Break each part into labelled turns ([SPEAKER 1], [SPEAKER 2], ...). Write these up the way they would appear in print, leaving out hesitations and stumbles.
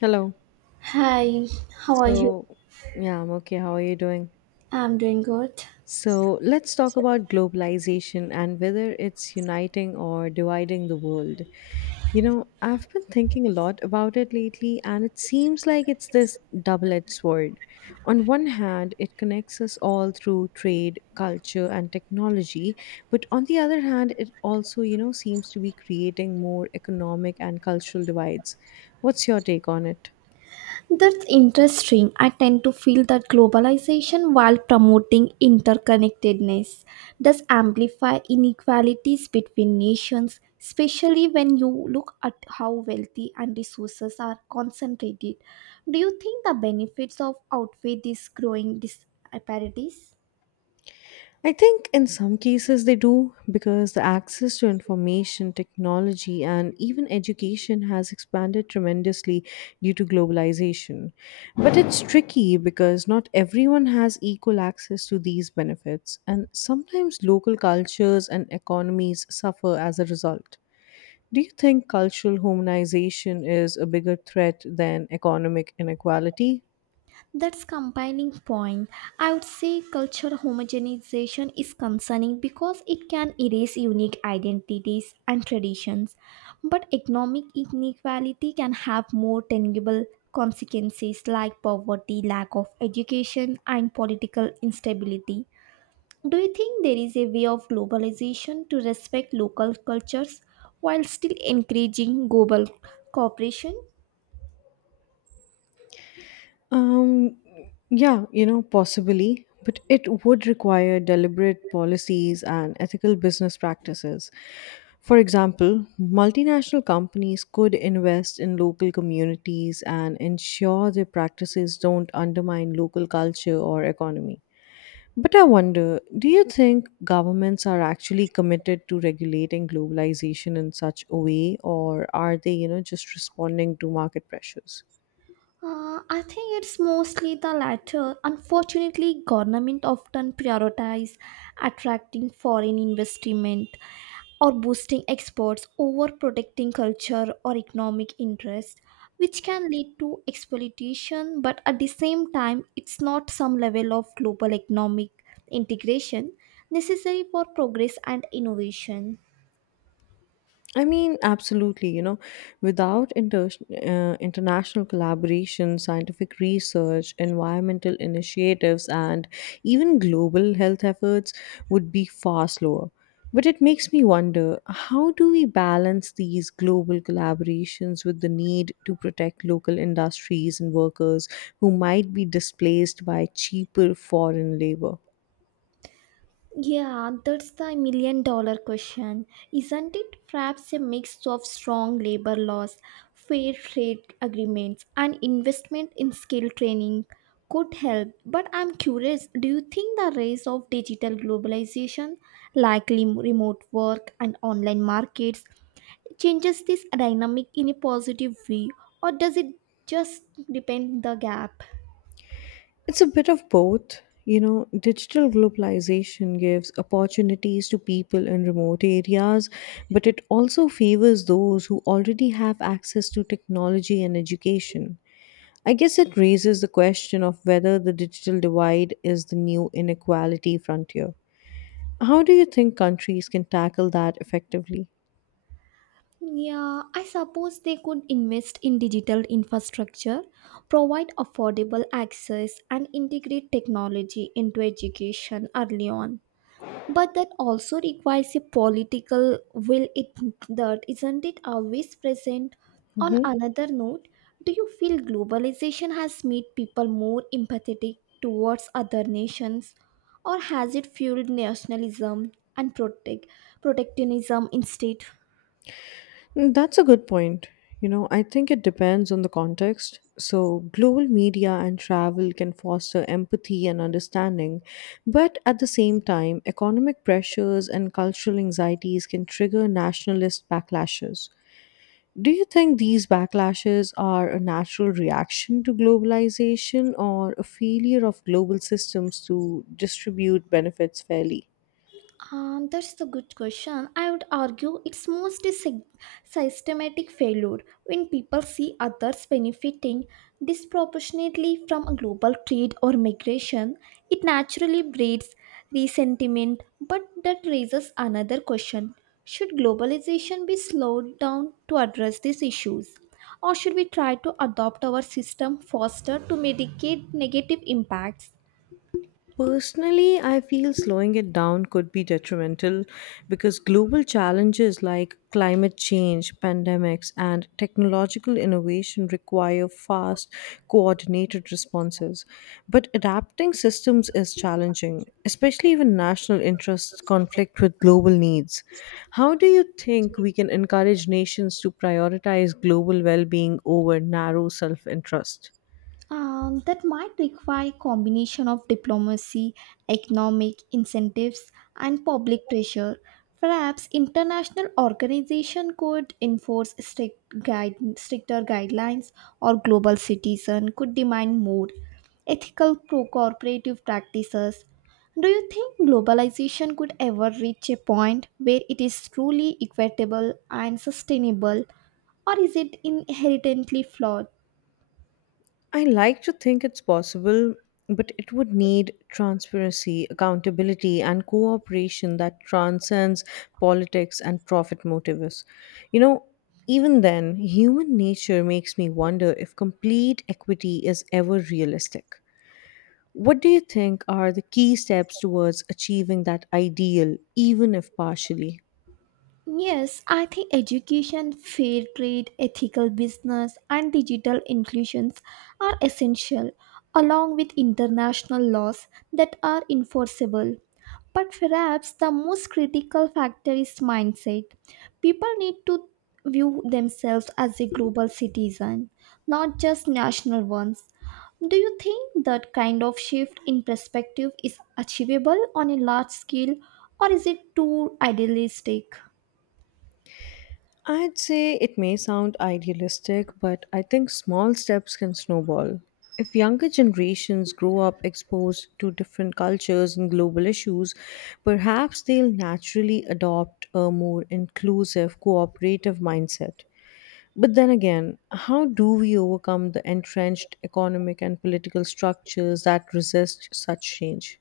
[SPEAKER 1] Hello.
[SPEAKER 2] Hi, how are you?
[SPEAKER 1] So, yeah, I'm okay. How are you doing?
[SPEAKER 2] I'm doing good.
[SPEAKER 1] So, let's talk about globalization and whether it's uniting or dividing the world. You know, I've been thinking a lot about it lately, and it seems like it's this double edged sword. On one hand, it connects us all through trade, culture, and technology, but on the other hand, it also, seems to be creating more economic and cultural divides. What's your take on it?
[SPEAKER 2] That's interesting. I tend to feel that globalization, while promoting interconnectedness, does amplify inequalities between nations, especially when you look at how wealthy and resources are concentrated. Do you think the benefits of outweigh these growing disparities?
[SPEAKER 1] I think in some cases they do because the access to information, technology, and even education has expanded tremendously due to globalization. But it's tricky because not everyone has equal access to these benefits, and sometimes local cultures and economies suffer as a result. Do you think cultural homogenization is a bigger threat than economic inequality?
[SPEAKER 2] That's combining point. I would say culture homogenization is concerning because it can erase unique identities and traditions, but economic inequality can have more tangible consequences like poverty, lack of education, and political instability. Do you think there is a way of globalization to respect local cultures while still encouraging global cooperation?
[SPEAKER 1] Um, yeah, you know, possibly, but it would require deliberate policies and ethical business practices. For example, multinational companies could invest in local communities and ensure their practices don't undermine local culture or economy. But I wonder, do you think governments are actually committed to regulating globalization in such a way, or are they, just responding to market pressures?
[SPEAKER 2] I think it's mostly the latter. Unfortunately, government often prioritize attracting foreign investment or boosting exports over protecting culture or economic interest, which can lead to exploitation. But at the same time, it's not some level of global economic integration necessary for progress and innovation.
[SPEAKER 1] I mean, absolutely. You know, without international collaboration, scientific research, environmental initiatives, and even global health efforts would be far slower. But it makes me wonder, how do we balance these global collaborations with the need to protect local industries and workers who might be displaced by cheaper foreign labor?
[SPEAKER 2] Yeah, that's the million dollar question. Isn't it perhaps a mix of strong labor laws, fair trade agreements, and investment in skill training could help? But I'm curious, do you think the rise of digital globalization, likely remote work and online markets, changes this dynamic in a positive way, or does it just depend the gap?
[SPEAKER 1] It's a bit of both. You know, digital globalization gives opportunities to people in remote areas, but it also favors those who already have access to technology and education. I guess it raises the question of whether the digital divide is the new inequality frontier. How do you think countries can tackle that effectively?
[SPEAKER 2] Yeah, I suppose they could invest in digital infrastructure, provide affordable access, and integrate technology into education early on. But that also requires a political will it that isn't it always present? On
[SPEAKER 1] Mhm.
[SPEAKER 2] another note, do you feel globalization has made people more empathetic towards other nations or has it fueled nationalism and protectionism instead?
[SPEAKER 1] Mm, that's a good point. You know, I think it depends on the context. So, global media and travel can foster empathy and understanding, but at the same time, economic pressures and cultural anxieties can trigger nationalist backlashes. Do you think these backlashes are a natural reaction to globalization or a failure of global systems to distribute benefits fairly?
[SPEAKER 2] That's the good question. I would argue it's mostly systematic failure when people see others benefiting disproportionately from a global trade or migration. It naturally breeds resentment, but that raises another question: Should globalization be slowed down to address these issues, or should we try to adopt our system faster to mitigate negative impacts?
[SPEAKER 1] Personally, I feel slowing it down could be detrimental because global challenges like climate change, pandemics, and technological innovation require fast, coordinated responses. But adapting systems is challenging, especially when national interests conflict with global needs. How do you think we can encourage nations to prioritize global well being over narrow self interest?
[SPEAKER 2] That might require combination of diplomacy, economic incentives, and public pressure. Perhaps international organization could enforce stricter guidelines, or global citizen could demand more ethical pro-cooperative practices. Do you think globalization could ever reach a point where it is truly equitable and sustainable, or is it inherently flawed?
[SPEAKER 1] I like to think it's possible, but it would need transparency, accountability, and cooperation that transcends politics and profit motives. You know, even then, human nature makes me wonder if complete equity is ever realistic. What do you think are the key steps towards achieving that ideal, even if partially?
[SPEAKER 2] Yes, I think education, fair trade, ethical business, and digital inclusions are essential, along with international laws that are enforceable. But perhaps the most critical factor is mindset. People need to view themselves as a global citizen, not just national ones. Do you think that kind of shift in perspective is achievable on a large scale, or is it too idealistic?
[SPEAKER 1] I'd say it may sound idealistic, but I think small steps can snowball. If younger generations grow up exposed to different cultures and global issues, perhaps they'll naturally adopt a more inclusive, cooperative mindset. But then again, how do we overcome the entrenched economic and political structures that resist such change?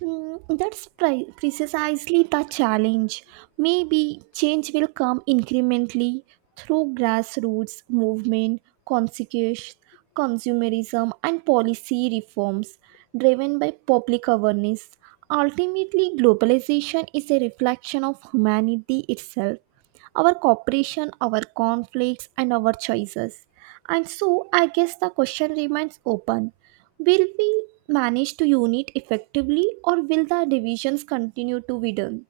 [SPEAKER 2] Mm, that's precisely the challenge. Maybe change will come incrementally through grassroots movement, conscious consumerism, and policy reforms driven by public awareness. Ultimately, globalization is a reflection of humanity itself, our cooperation, our conflicts, and our choices. And so, I guess the question remains open. Will we manage to unite effectively, or will the divisions continue to widen?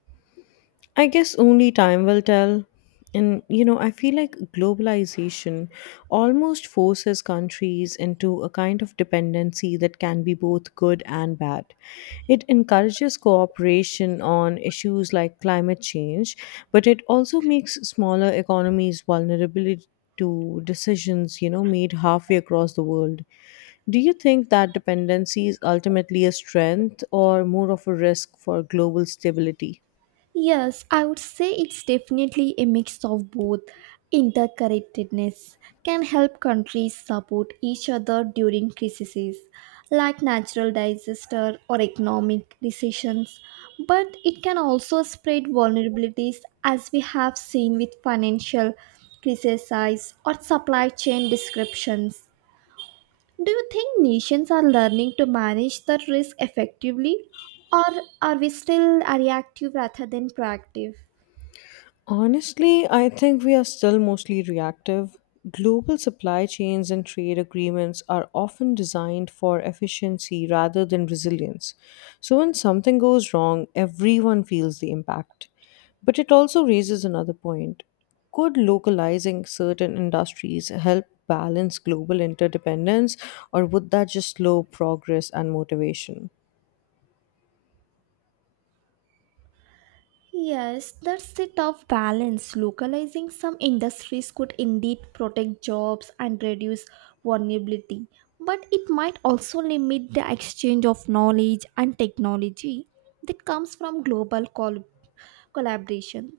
[SPEAKER 1] I guess only time will tell. And, you know, I feel like globalization almost forces countries into a kind of dependency that can be both good and bad. It encourages cooperation on issues like climate change, but it also makes smaller economies vulnerable to decisions, made halfway across the world. Do you think that dependency is ultimately a strength or more of a risk for global stability?
[SPEAKER 2] Yes, I would say it's definitely a mix of both. Interconnectedness can help countries support each other during crises like natural disaster or economic recessions, but it can also spread vulnerabilities as we have seen with financial crises or supply chain disruptions. Do you think nations are learning to manage the risk effectively, or are we still reactive rather than proactive?
[SPEAKER 1] Honestly, I think we are still mostly reactive. Global supply chains and trade agreements are often designed for efficiency rather than resilience. So when something goes wrong, everyone feels the impact. But it also raises another point. Could localizing certain industries help balance global interdependence, or would that just slow progress and motivation?
[SPEAKER 2] Yes, that's the tough balance. Localizing some industries could indeed protect jobs and reduce vulnerability, but it might also limit the exchange of knowledge and technology that comes from collaboration.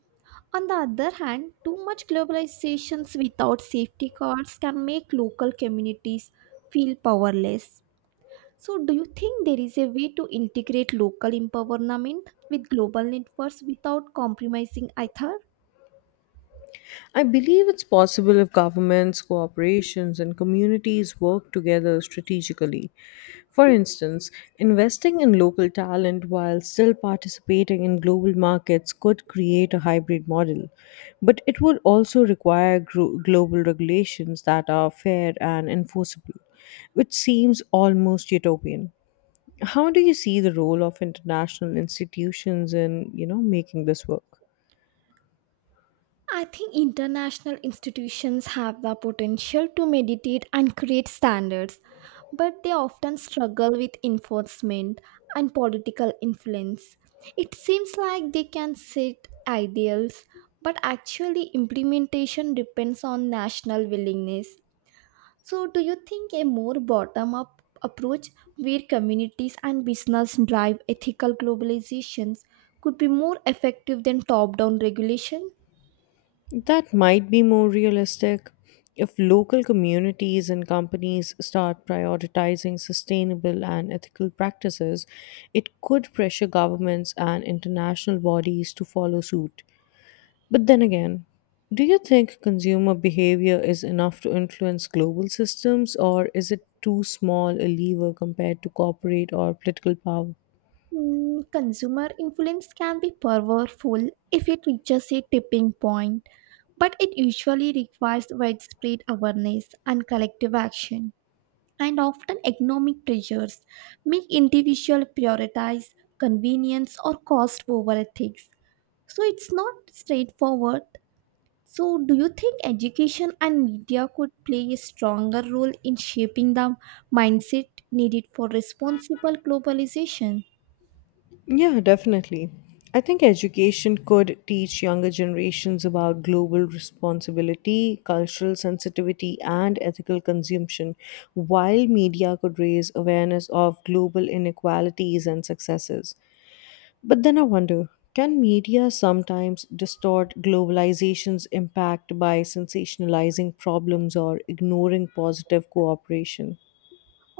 [SPEAKER 2] On the other hand, too much globalizations without safety cards can make local communities feel powerless. So, do you think there is a way to integrate local empowerment with global networks without compromising either?
[SPEAKER 1] I believe it's possible if governments, corporations, and communities work together strategically. For instance, investing in local talent while still participating in global markets could create a hybrid model, but it would also require global regulations that are fair and enforceable, which seems almost utopian. How do you see the role of international institutions in, making this work?
[SPEAKER 2] I think international institutions have the potential to meditate and create standards, but they often struggle with enforcement and political influence. It seems like they can set ideals, but actually, implementation depends on national willingness. So, do you think a more bottom up approach where communities and business drive ethical globalizations could be more effective than top down regulation?
[SPEAKER 1] That might be more realistic if local communities and companies start prioritizing sustainable and ethical practices. It could pressure governments and international bodies to follow suit. But then again, do you think consumer behavior is enough to influence global systems, or is it too small a lever compared to corporate or political power?
[SPEAKER 2] Hmm, consumer influence can be powerful if it reaches a tipping point, but it usually requires widespread awareness and collective action. And often, economic pressures make individuals prioritize convenience or cost over ethics. So it's not straightforward. So, do you think education and media could play a stronger role in shaping the mindset needed for responsible globalization?
[SPEAKER 1] Yeah, definitely. I think education could teach younger generations about global responsibility, cultural sensitivity, and ethical consumption, while media could raise awareness of global inequalities and successes. But then I wonder, can media sometimes distort globalization's impact by sensationalizing problems or ignoring positive cooperation?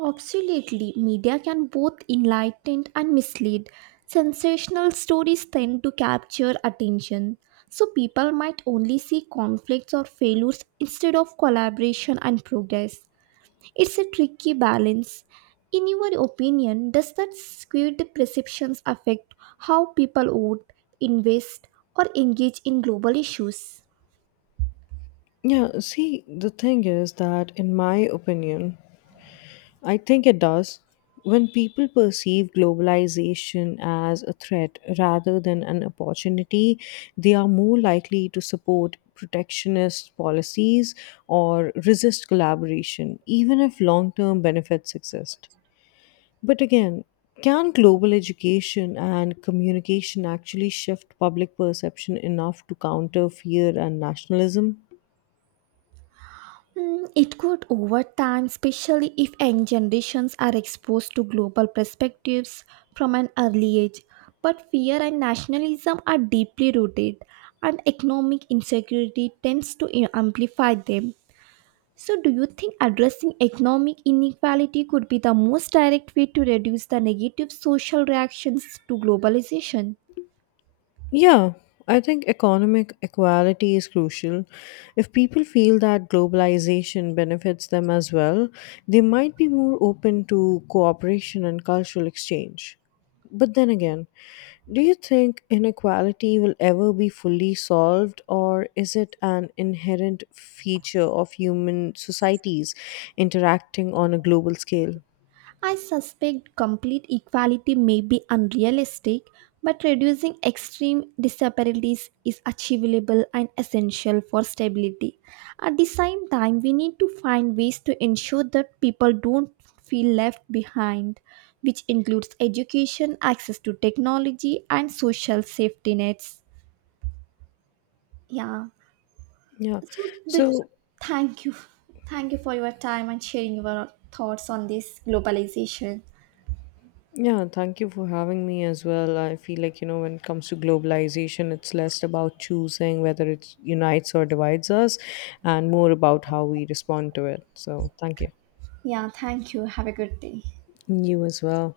[SPEAKER 2] Absolutely, media can both enlighten and mislead. Sensational stories tend to capture attention, so people might only see conflicts or failures instead of collaboration and progress. It's a tricky balance. In your opinion, does that skewed perceptions affect how people vote, invest, or engage in global issues?
[SPEAKER 1] Yeah, see, the thing is that, in my opinion, I think it does. When people perceive globalization as a threat rather than an opportunity, they are more likely to support protectionist policies or resist collaboration, even if long term benefits exist. But again, can global education and communication actually shift public perception enough to counter fear and nationalism?
[SPEAKER 2] Hmm, it could over time, especially if young generations are exposed to global perspectives from an early age. But fear and nationalism are deeply rooted, and economic insecurity tends to amplify them. So, do you think addressing economic inequality could be the most direct way to reduce the negative social reactions to globalization?
[SPEAKER 1] Yeah, I think economic equality is crucial. If people feel that globalization benefits them as well, they might be more open to cooperation and cultural exchange. But then again, do you think inequality will ever be fully solved, or is it an inherent feature of human societies interacting on a global scale?
[SPEAKER 2] I suspect complete equality may be unrealistic, but reducing extreme disparities is achievable and essential for stability. At the same time, we need to find ways to ensure that people don't feel left behind, which includes education, access to technology, and social safety nets. Yeah.
[SPEAKER 1] Yeah.
[SPEAKER 2] So, do,
[SPEAKER 1] So,
[SPEAKER 2] thank you. Thank you for your time and sharing your thoughts on this globalization.
[SPEAKER 1] yeah, thank you for having me as well. I feel like, when it comes to globalization, it's less about choosing whether it unites or divides us and more about how we respond to it. So, thank you.
[SPEAKER 2] Yeah, thank you. Have a good day.
[SPEAKER 1] You as well.